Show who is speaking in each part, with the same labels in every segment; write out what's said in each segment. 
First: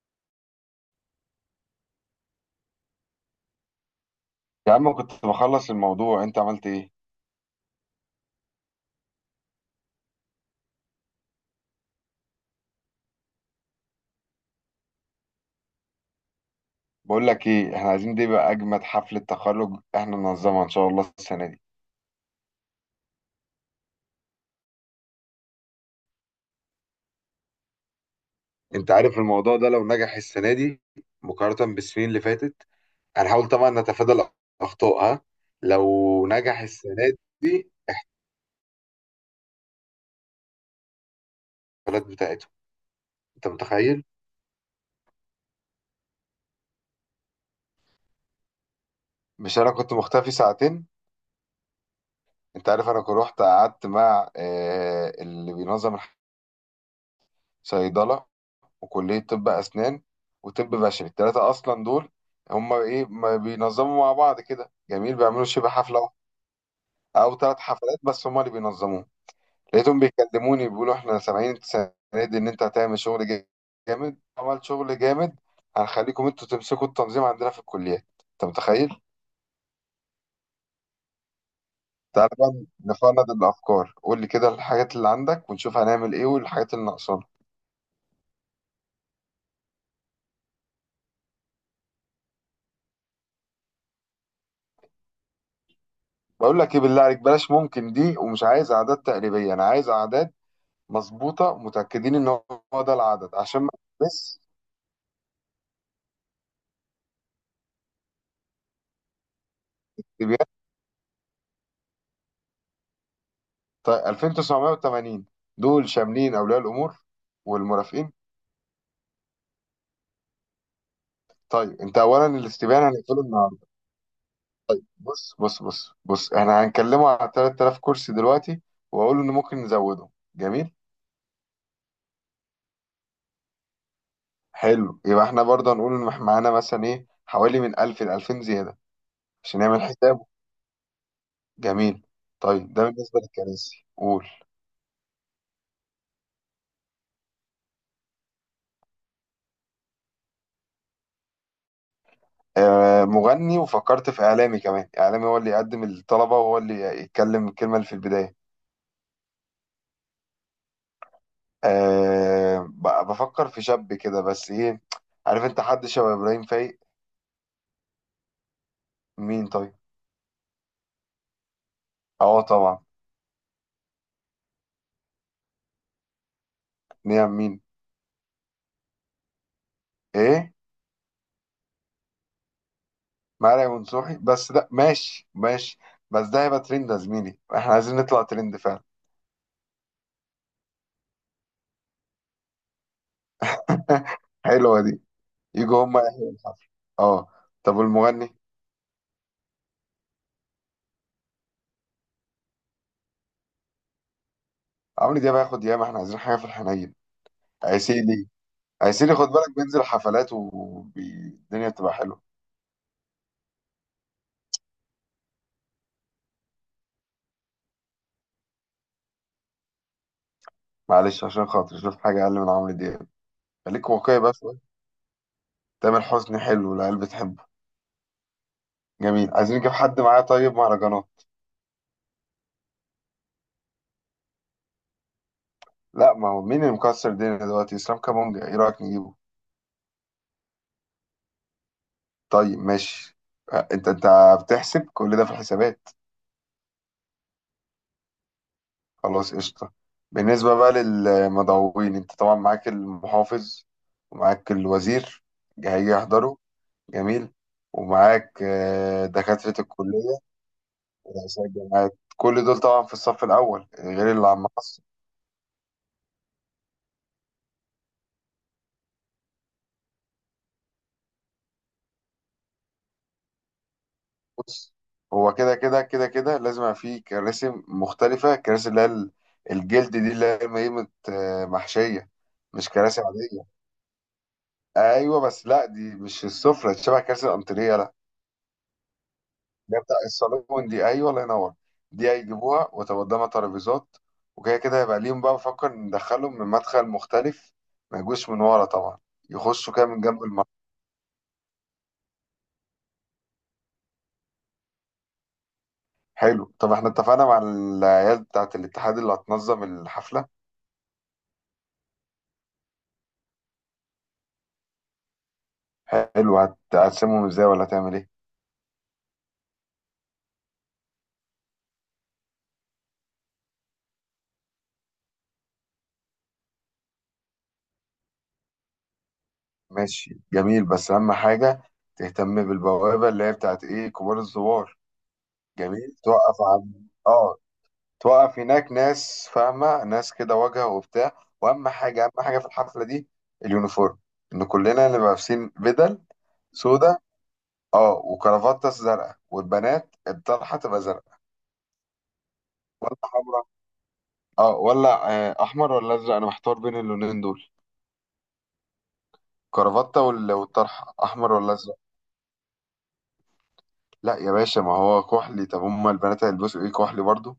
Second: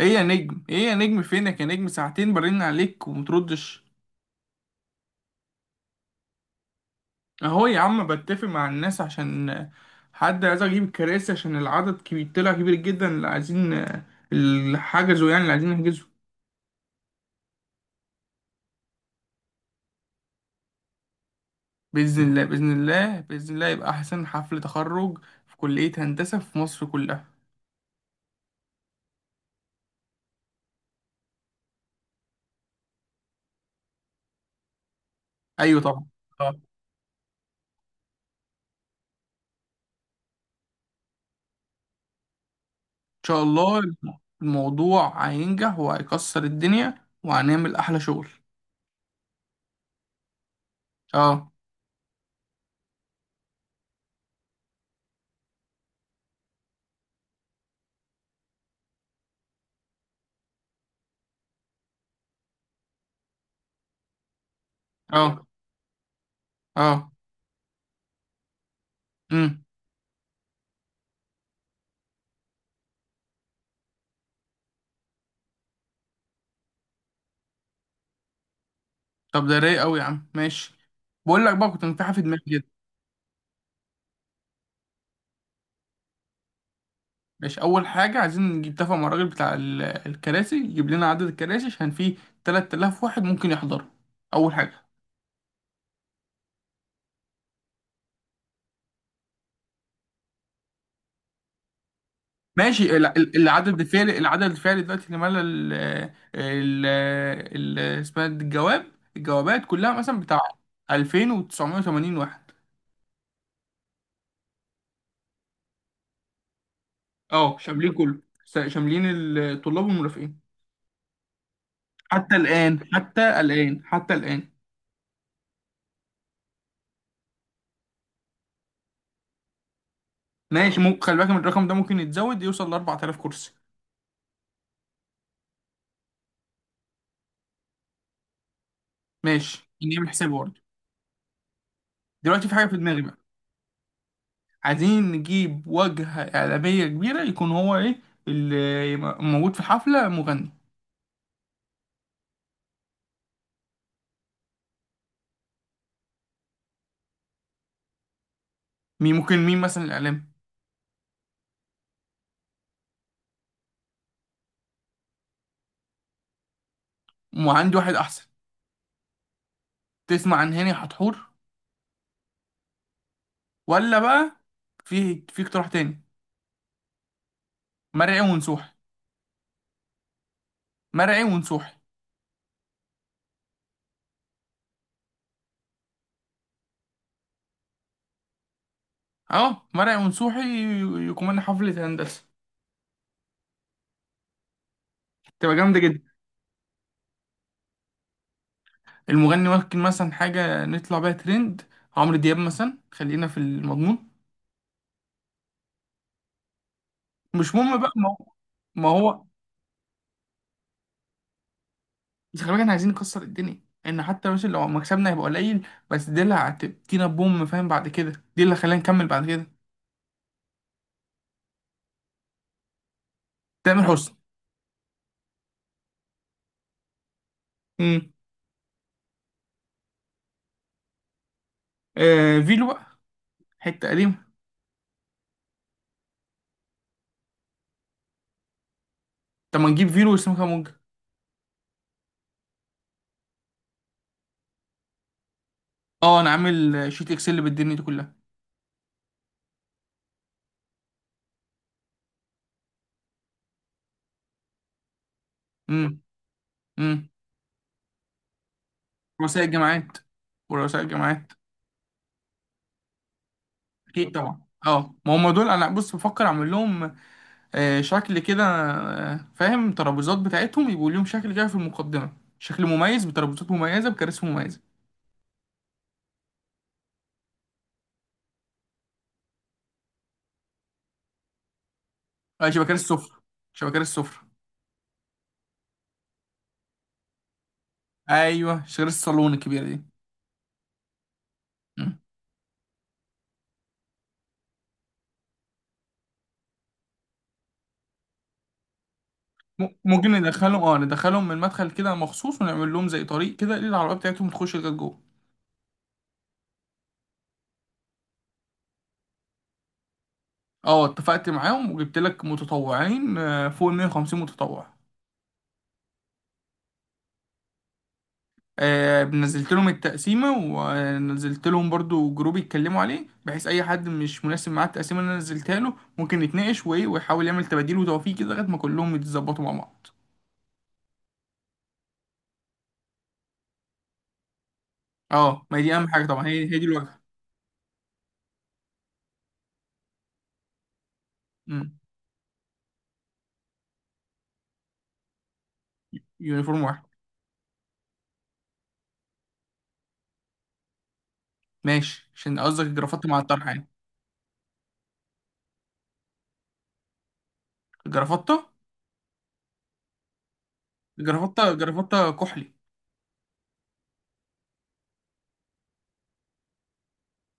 Speaker 1: ايه يا نجم ايه يا نجم فينك يا نجم، ساعتين برن عليك ومتردش.
Speaker 2: يا عم، كنت بخلص الموضوع. انت عملت ايه؟
Speaker 1: اهو يا عم بتفق مع الناس عشان حد عايز اجيب الكراسي، عشان العدد كبير، طلع كبير جدا اللي عايزين، اللي حجزوا يعني اللي عايزين نحجزه.
Speaker 2: بقول لك ايه، احنا عايزين دي بقى اجمد حفلة تخرج احنا ننظمها ان شاء الله السنة دي.
Speaker 1: باذن الله باذن الله باذن الله يبقى احسن حفل تخرج في كلية هندسة في مصر كلها.
Speaker 2: انت عارف الموضوع ده لو نجح السنة دي مقارنة بالسنين اللي فاتت، هنحاول طبعا نتفادى الاخطاء. ها،
Speaker 1: ايوه طبعا.
Speaker 2: لو
Speaker 1: آه. ان
Speaker 2: نجح السنة دي البلد بتاعتهم،
Speaker 1: شاء
Speaker 2: انت
Speaker 1: الله
Speaker 2: متخيل؟
Speaker 1: الموضوع هينجح وهيكسر الدنيا وهنعمل احلى شغل.
Speaker 2: مش انا كنت مختفي ساعتين.
Speaker 1: اه.
Speaker 2: انت عارف انا كنت رحت قعدت مع اللي بينظم الصيدلة وكلية طب أسنان وطب بشري. التلاتة أصلا دول هما إيه؟ ما بينظموا مع بعض كده، جميل. بيعملوا
Speaker 1: اه.
Speaker 2: شبه حفلة واحدة
Speaker 1: اه.
Speaker 2: أو تلات حفلات، بس هما اللي بينظموه.
Speaker 1: امم
Speaker 2: لقيتهم بيكلموني بيقولوا إحنا سامعين السنة دي إن أنت هتعمل شغل جامد. عمل شغل جامد، هنخليكم أنتوا تمسكوا التنظيم عندنا في الكليات. أنت متخيل؟
Speaker 1: طب ده رايق قوي يا عم، ماشي. بقول لك بقى كنت متاحة في
Speaker 2: تعالى
Speaker 1: دماغي
Speaker 2: بقى
Speaker 1: كده.
Speaker 2: نفند الأفكار. قول لي كده الحاجات اللي عندك ونشوف هنعمل إيه، والحاجات اللي ناقصانا.
Speaker 1: ماشي، اول حاجه عايزين نجيب، تفق مع الراجل بتاع الكراسي، يجيب لنا عدد الكراسي عشان فيه 3000 واحد ممكن يحضروا. اول حاجه.
Speaker 2: بقول لك إيه، بالله عليك بلاش ممكن دي. ومش عايز أعداد تقريبية، أنا عايز أعداد مظبوطة متأكدين إن هو ده
Speaker 1: ماشي،
Speaker 2: العدد عشان ما.
Speaker 1: العدد الفعلي،
Speaker 2: بس.
Speaker 1: العدد الفعلي دلوقتي اللي مال اسمها دي الجواب. الجوابات كلها مثلا
Speaker 2: تبيان.
Speaker 1: بتاع 2980 واحد.
Speaker 2: طيب 2980 دول شاملين أولياء الأمور
Speaker 1: اه شاملين
Speaker 2: والمرافقين؟
Speaker 1: كله، شاملين الطلاب والمرافقين.
Speaker 2: طيب أنت أولا
Speaker 1: حتى الان
Speaker 2: الاستبيان هنقفله
Speaker 1: حتى
Speaker 2: النهاردة.
Speaker 1: الان حتى الان.
Speaker 2: بص بص بص بص، إحنا هنكلمه على 3000 كرسي دلوقتي وأقول إن ممكن نزوده. جميل.
Speaker 1: ماشي، ممكن خلي بالك من الرقم ده، ممكن يتزود يوصل ل 4000 كرسي.
Speaker 2: حلو، يبقى إحنا برضه هنقول إن إحنا معانا مثلا إيه حوالي من 1000 ل 2000 زيادة عشان
Speaker 1: ماشي
Speaker 2: نعمل
Speaker 1: نعمل
Speaker 2: حسابه.
Speaker 1: حساب برضه.
Speaker 2: جميل.
Speaker 1: دلوقتي في حاجه
Speaker 2: طيب
Speaker 1: في
Speaker 2: ده
Speaker 1: دماغي بقى.
Speaker 2: بالنسبة للكراسي، قول.
Speaker 1: عايزين نجيب واجهه اعلاميه كبيره، يكون هو ايه اللي يبقى موجود في الحفله، مغني.
Speaker 2: مغني، وفكرت في إعلامي كمان، إعلامي هو اللي يقدم الطلبة وهو اللي يتكلم الكلمة اللي في البداية.
Speaker 1: مين ممكن، مين مثلا الاعلام.
Speaker 2: أه، بفكر في شاب كده بس إيه، عارف، أنت حد شبه إبراهيم فايق.
Speaker 1: وعندي واحد احسن.
Speaker 2: مين طيب؟
Speaker 1: تسمع عن هاني حتحور؟
Speaker 2: أه طبعا.
Speaker 1: ولا بقى في اقتراح تاني.
Speaker 2: نعم مين؟
Speaker 1: مرعي ونسوحي.
Speaker 2: إيه؟
Speaker 1: مرعي ونسوحي.
Speaker 2: مرعي منصوحي بس ده ماشي ماشي. بس ده هيبقى ترند يا زميلي، إحنا عايزين نطلع ترند فعلا.
Speaker 1: اه مرعي ونسوحي يكون حفله هندسه،
Speaker 2: حلوة دي.
Speaker 1: تبقى جامده
Speaker 2: يجوا هما
Speaker 1: جدا.
Speaker 2: يحيوا الحفل. أه. طب والمغني؟
Speaker 1: المغني ممكن مثلا حاجة نطلع بيها ترند، عمرو دياب مثلا، خلينا في المضمون.
Speaker 2: عمرو دياب هياخد ياما، إحنا عايزين حاجة في الحنين.
Speaker 1: مش مهم بقى، ما هو.
Speaker 2: عسيلي.
Speaker 1: ما
Speaker 2: هيسيري،
Speaker 1: هو
Speaker 2: خد بالك بينزل حفلات والدنيا بتبقى حلوه.
Speaker 1: بس خلي بالك احنا عايزين نكسر الدنيا، ان حتى مثلا لو مكسبنا هيبقى قليل، بس دي اللي هتدينا بوم، فاهم، بعد كده دي اللي هتخلينا نكمل بعد كده.
Speaker 2: معلش عشان خاطر، شوف حاجه اقل من عمرو دياب.
Speaker 1: تامر
Speaker 2: خليك
Speaker 1: حسني.
Speaker 2: واقعي بقى شويه. تامر حسني حلو والعيال بتحبه.
Speaker 1: امم
Speaker 2: جميل، عايزين نجيب حد معاه طيب مهرجانات.
Speaker 1: آه فيلو بقى، حتة قديمة.
Speaker 2: لا ما هو مين اللي مكسر الدنيا دلوقتي؟ اسلام كابونجا، ايه رايك نجيبه؟
Speaker 1: طب ما نجيب فيلو وسام كامونج.
Speaker 2: طيب ماشي. انت بتحسب كل ده في الحسابات.
Speaker 1: اه انا عامل شيت اكسل بالدنيا دي كلها.
Speaker 2: خلاص قشطه. بالنسبه بقى للمدعوين، انت طبعا معاك المحافظ ومعاك الوزير، هيجي
Speaker 1: امم.
Speaker 2: يحضروا.
Speaker 1: امم.
Speaker 2: جميل. ومعاك
Speaker 1: رؤساء
Speaker 2: دكاتره
Speaker 1: الجامعات.
Speaker 2: الكليه.
Speaker 1: ورؤساء الجامعات.
Speaker 2: رئاسي الجامعات، كل دول طبعا في الصف الاول
Speaker 1: اكيد
Speaker 2: غير اللي
Speaker 1: طبعا.
Speaker 2: عم مصر.
Speaker 1: اه ما هم دول انا بص بفكر اعمل لهم شكل كده، فاهم، ترابيزات بتاعتهم يبقوا ليهم شكل كده في المقدمة، شكل مميز بترابيزات مميزة بكراسي مميزة.
Speaker 2: بص، هو كده كده لازم يبقى فيه كراسي مختلفه. كراسي اللي هي الجلد دي اللي هي قيمه، محشيه،
Speaker 1: آه
Speaker 2: مش
Speaker 1: شبكات
Speaker 2: كراسي
Speaker 1: السفرة.
Speaker 2: عاديه.
Speaker 1: شبكات السفرة.
Speaker 2: ايوه بس لا، دي مش السفره، دي شبه كراسي الانتريه، لا.
Speaker 1: أيوه شبكات الصالون الكبيرة
Speaker 2: ده
Speaker 1: دي.
Speaker 2: بتاع الصالون دي، ايوه، الله ينور.
Speaker 1: مم.
Speaker 2: دي هيجيبوها وتبقى قدامها ترابيزات. وكده كده هيبقى ليهم بقى. بفكر ندخلهم من مدخل مختلف، ما يجوش من ورا طبعا، يخشوا كده من
Speaker 1: ممكن
Speaker 2: جنب.
Speaker 1: ندخلهم، اه ندخلهم من المدخل كده مخصوص، ونعمل لهم زي طريق كده للعربية بتاعتهم تخش لغاية جوه.
Speaker 2: حلو. طب احنا اتفقنا مع العيال بتاعة الاتحاد اللي هتنظم الحفلة.
Speaker 1: اه اتفقت معاهم وجبت لك متطوعين فوق ال 150 متطوع.
Speaker 2: حلو، هتقسمهم ازاي ولا هتعمل ايه؟
Speaker 1: نزلت لهم التقسيمة ونزلت لهم برضو جروب يتكلموا عليه، بحيث أي حد مش مناسب معاه التقسيمة اللي أنا نزلتها له ممكن يتناقش وإيه، ويحاول يعمل تباديل وتوفيق كده لغاية ما كلهم يتظبطوا مع بعض.
Speaker 2: ماشي، جميل. بس اهم حاجة تهتم بالبوابة اللي هي بتاعة ايه، كبار الزوار.
Speaker 1: أه ما هي دي أهم
Speaker 2: جميل،
Speaker 1: حاجة طبعا،
Speaker 2: توقف
Speaker 1: هي دي
Speaker 2: عن،
Speaker 1: الواجهة.
Speaker 2: اه، توقف. هناك ناس فاهمة، ناس كده واجهة وبتاع. واهم
Speaker 1: أمم،
Speaker 2: حاجة، اهم حاجة في الحفلة دي اليونيفورم، ان كلنا نبقى لابسين بدل
Speaker 1: يونيفورم واحد.
Speaker 2: سودا. اه، وكرافتة زرقاء، والبنات الطرحة تبقى زرقاء،
Speaker 1: ماشي، عشان قصدك
Speaker 2: ولا
Speaker 1: الجرافطة مع الطرحة
Speaker 2: حمراء؟
Speaker 1: يعني.
Speaker 2: اه، ولا احمر ولا ازرق، انا محتار بين اللونين دول.
Speaker 1: الجرافطة
Speaker 2: كرافته والطرحه، احمر ولا ازرق؟
Speaker 1: الجرافطة كحلي.
Speaker 2: لا يا باشا، ما هو كحلي. طب هما البنات هيلبسوا ايه، كحلي برضو؟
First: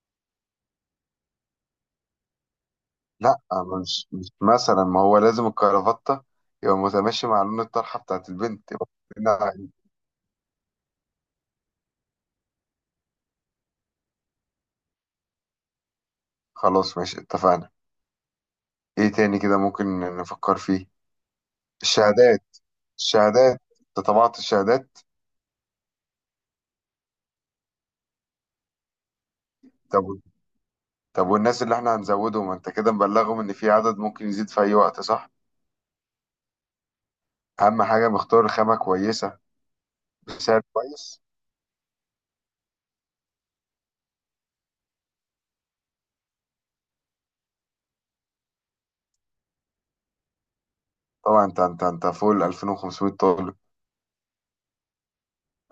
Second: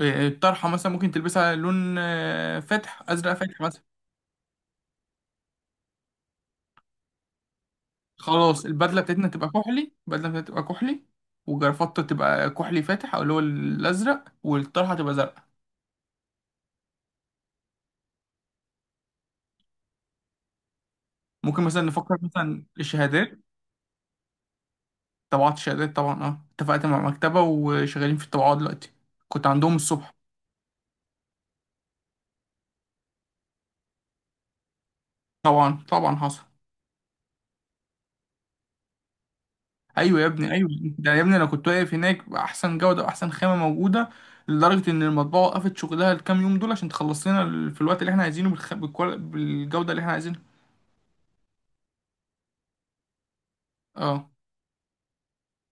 Speaker 1: الطرحة مثلا ممكن تلبسها لون فاتح، أزرق
Speaker 2: لا
Speaker 1: فاتح مثلا.
Speaker 2: مش مثلا، ما هو لازم الكرافته يبقى متماشي مع لون الطرحه بتاعت
Speaker 1: خلاص
Speaker 2: البنت. يبقى
Speaker 1: البدله بتاعتنا تبقى
Speaker 2: كلنا.
Speaker 1: كحلي، البدله بتاعتنا تبقى كحلي، وجرافطة تبقى كحلي فاتح او اللي هو الازرق، والطرحه تبقى زرقاء.
Speaker 2: خلاص ماشي، اتفقنا. ايه تاني كده ممكن نفكر فيه؟
Speaker 1: ممكن مثلا نفكر
Speaker 2: الشهادات.
Speaker 1: مثلا الشهادات.
Speaker 2: الشهادات، انت طبعت الشهادات؟
Speaker 1: طبعات الشهادات طبعا، اه اتفقت مع مكتبه وشغالين في الطباعه دلوقتي. كنت عندهم الصبح.
Speaker 2: طب، طب والناس اللي احنا هنزودهم، انت كده مبلغهم ان في عدد ممكن يزيد في اي وقت صح؟
Speaker 1: طبعا طبعا حصل.
Speaker 2: اهم حاجه مختار خامه كويسه
Speaker 1: ايوه يا ابني
Speaker 2: بسعر
Speaker 1: ايوه. ده يا
Speaker 2: كويس.
Speaker 1: ابني انا كنت واقف هناك باحسن جوده واحسن خامه موجوده، لدرجه ان المطبعه وقفت شغلها الكام يوم دول عشان تخلص لنا في الوقت اللي احنا عايزينه بالجوده اللي احنا عايزينها.
Speaker 2: طبعا. انت فوق ال 2500 طالب.
Speaker 1: اه.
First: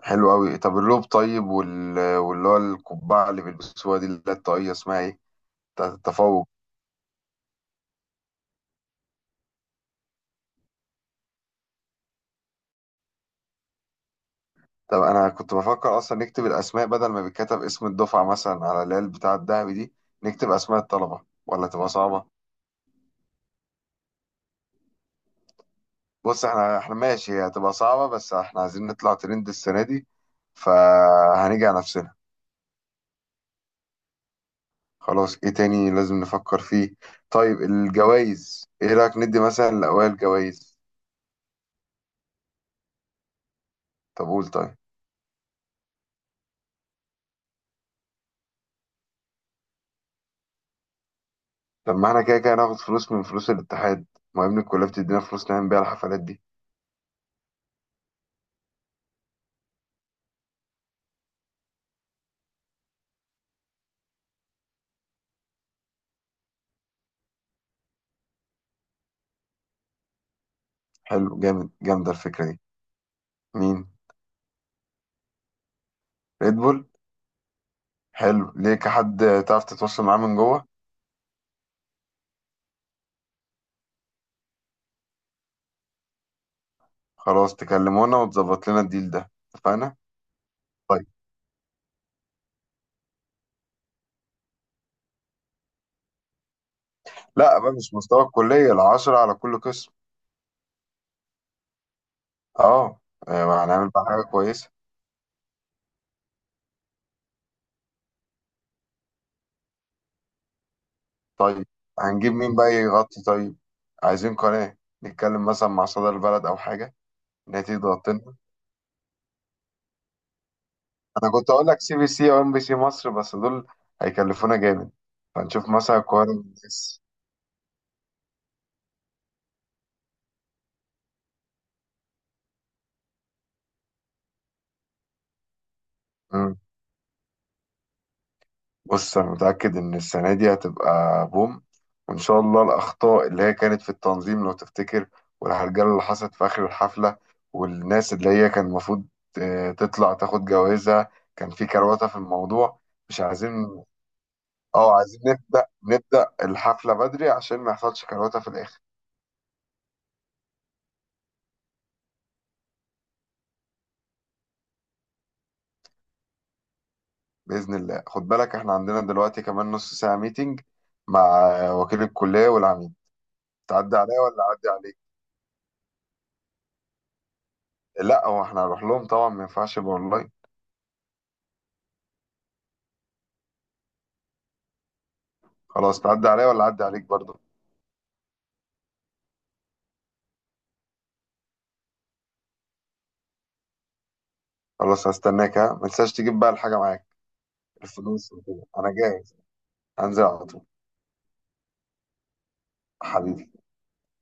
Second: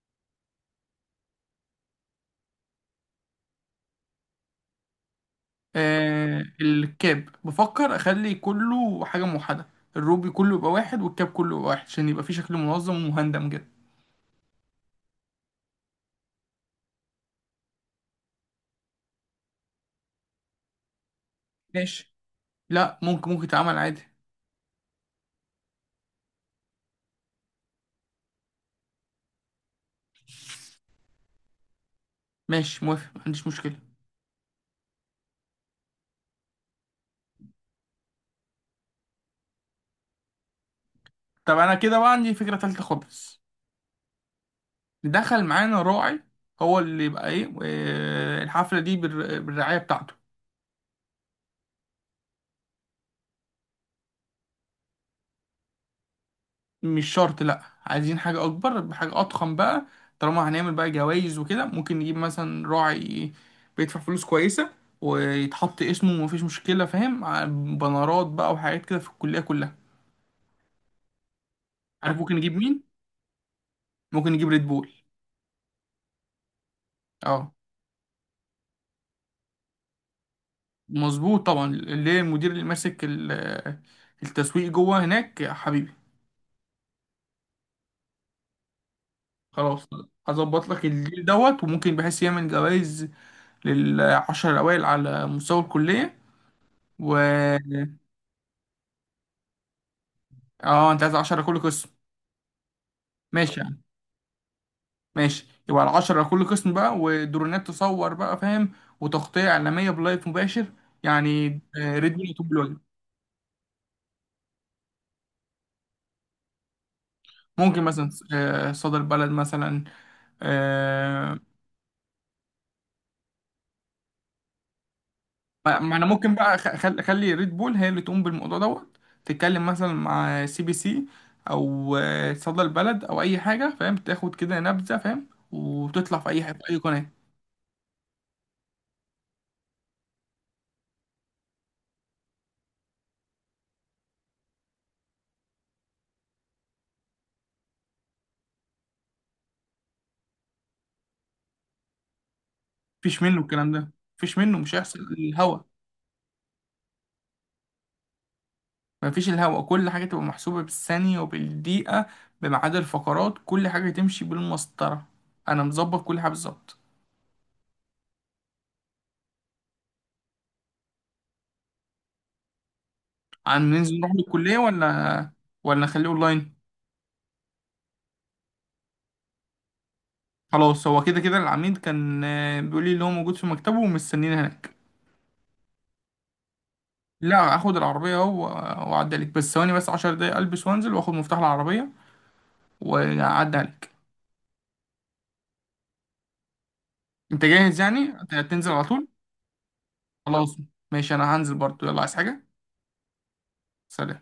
Speaker 2: حلو قوي. طب الروب، طيب، واللي هو القبعه اللي بيلبسوها دي اللي هي الطاقيه، اسمها ايه، بتاعت
Speaker 1: آه
Speaker 2: التفوق.
Speaker 1: الكاب بفكر اخلي كله حاجه موحده، الروبي كله يبقى واحد، والكاب كله يبقى واحد، عشان يبقى فيه شكل منظم ومهندم كده.
Speaker 2: طب انا كنت بفكر اصلا نكتب الاسماء بدل ما بيتكتب اسم الدفعه مثلا على اللي هي البتاع الذهبي دي. نكتب اسماء الطلبه، ولا تبقى
Speaker 1: ماشي.
Speaker 2: صعبه؟
Speaker 1: لا ممكن يتعمل عادي.
Speaker 2: بص، احنا ماشي، هي هتبقى صعبه بس احنا عايزين نطلع ترند السنه دي، فهنيجي على نفسنا.
Speaker 1: ماشي موافق، ما عنديش مشكله.
Speaker 2: خلاص، ايه تاني لازم نفكر فيه؟ طيب الجوائز، ايه رايك ندي مثلا لاوائل جوائز؟
Speaker 1: طب انا كده بقى عندي فكره تالتة خالص.
Speaker 2: طب قول طيب.
Speaker 1: دخل معانا راعي، هو اللي يبقى ايه الحفله دي بالرعايه بتاعته.
Speaker 2: طب ما احنا كده كده هناخد فلوس من فلوس الاتحاد. ما يا ابني الكلية بتدينا فلوس نعمل بيها الحفلات دي.
Speaker 1: مش شرط، لا عايزين حاجة أكبر، بحاجة أضخم بقى. طالما هنعمل بقى جوايز وكده، ممكن نجيب مثلا راعي بيدفع فلوس كويسة، ويتحط اسمه ومفيش مشكلة، فاهم، بنرات بقى وحاجات كده في الكلية كلها.
Speaker 2: حلو، جامد، جامدة
Speaker 1: عارف ممكن
Speaker 2: الفكرة
Speaker 1: نجيب
Speaker 2: دي.
Speaker 1: مين؟
Speaker 2: مين؟
Speaker 1: ممكن نجيب ريد بول.
Speaker 2: ريد بول.
Speaker 1: اه.
Speaker 2: حلو، ليك حد تعرف تتواصل معاه من جوه؟
Speaker 1: مظبوط طبعا اللي هي المدير اللي ماسك التسويق جوه هناك يا حبيبي.
Speaker 2: خلاص، تكلمونا وتظبط لنا الديل ده.
Speaker 1: خلاص.
Speaker 2: اتفقنا.
Speaker 1: هظبط لك
Speaker 2: طيب.
Speaker 1: الديل دوت، وممكن بحيث يعمل جوائز للعشر الأوائل على مستوى الكلية و...
Speaker 2: لا بقى، مش مستوى الكلية، العشرة على كل قسم.
Speaker 1: اه انت عايز 10 كل قسم.
Speaker 2: اه.
Speaker 1: ماشي يعني.
Speaker 2: هنعمل بقى حاجة كويسة.
Speaker 1: ماشي يبقى ال 10 كل قسم بقى، ودرونات تصور بقى فاهم، وتغطية إعلامية بلايف مباشر يعني
Speaker 2: طيب
Speaker 1: ريد بول
Speaker 2: هنجيب
Speaker 1: يطوب
Speaker 2: مين بقى
Speaker 1: الواجب.
Speaker 2: يغطي؟ طيب، عايزين قناة، نتكلم مثلا مع صدى البلد أو حاجة إن هي تيجي
Speaker 1: ممكن مثلا
Speaker 2: تغطي.
Speaker 1: صدر بلد مثلا.
Speaker 2: انا
Speaker 1: آه،
Speaker 2: كنت اقول لك سي بي سي او ام بي سي مصر، بس دول هيكلفونا جامد، فنشوف
Speaker 1: ما
Speaker 2: مثلا
Speaker 1: انا
Speaker 2: القاهره
Speaker 1: ممكن بقى
Speaker 2: والناس.
Speaker 1: اخلي ريد بول هي اللي تقوم بالموضوع دوت، تتكلم مثلا مع سي بي سي او صدر بلد او اي حاجة، فاهم، تاخد كده نبذة، فاهم، وتطلع في اي حاجة
Speaker 2: مم.
Speaker 1: في اي قناة.
Speaker 2: بص، انا متاكد ان السنه دي هتبقى بوم. وان شاء الله الاخطاء اللي هي كانت في التنظيم لو تفتكر، والهرجله اللي حصلت في اخر الحفله، والناس اللي هي كان المفروض تطلع تاخد جوازها، كان في كروته في الموضوع، مش
Speaker 1: مفيش منه الكلام
Speaker 2: عايزين.
Speaker 1: ده. مفيش منه، مش
Speaker 2: اه،
Speaker 1: هيحصل
Speaker 2: عايزين
Speaker 1: الهوا.
Speaker 2: نبدا الحفله بدري عشان ما يحصلش كروته في الاخر.
Speaker 1: مفيش الهوا، كل حاجة تبقى محسوبة بالثانية وبالدقيقة، بميعاد الفقرات، كل حاجة تمشي بالمسطرة. أنا مظبط كل حاجة بالظبط.
Speaker 2: بإذن الله. خد بالك احنا عندنا دلوقتي كمان نص ساعة ميتنج مع وكيل الكلية والعميد.
Speaker 1: عن
Speaker 2: تعدي
Speaker 1: ننزل نروح
Speaker 2: عليا ولا
Speaker 1: للكلية
Speaker 2: أعدي عليك؟
Speaker 1: ولا؟ ولا نخليه أونلاين.
Speaker 2: لا هو احنا هنروح لهم طبعا، ما ينفعش يبقى اونلاين.
Speaker 1: خلاص هو كده كده العميد كان بيقول لي اللي هو موجود في مكتبه ومستنيني هناك.
Speaker 2: خلاص، تعدي عليا ولا أعدي عليك برضه؟
Speaker 1: لا هاخد العربية أهو و... وأعدي عليك، بس ثواني، بس 10 دقايق ألبس وأنزل وآخد مفتاح العربية وأعدي عليك.
Speaker 2: خلاص، هستناك. ها، ما تنساش تجيب بقى الحاجة معاك،
Speaker 1: أنت جاهز يعني
Speaker 2: الفلوس وكده.
Speaker 1: هتنزل على
Speaker 2: أنا
Speaker 1: طول؟
Speaker 2: جاهز، هنزل على
Speaker 1: خلاص
Speaker 2: طول.
Speaker 1: ماشي، أنا هنزل برضه يلا، عايز حاجة؟
Speaker 2: حبيبي.
Speaker 1: سلام.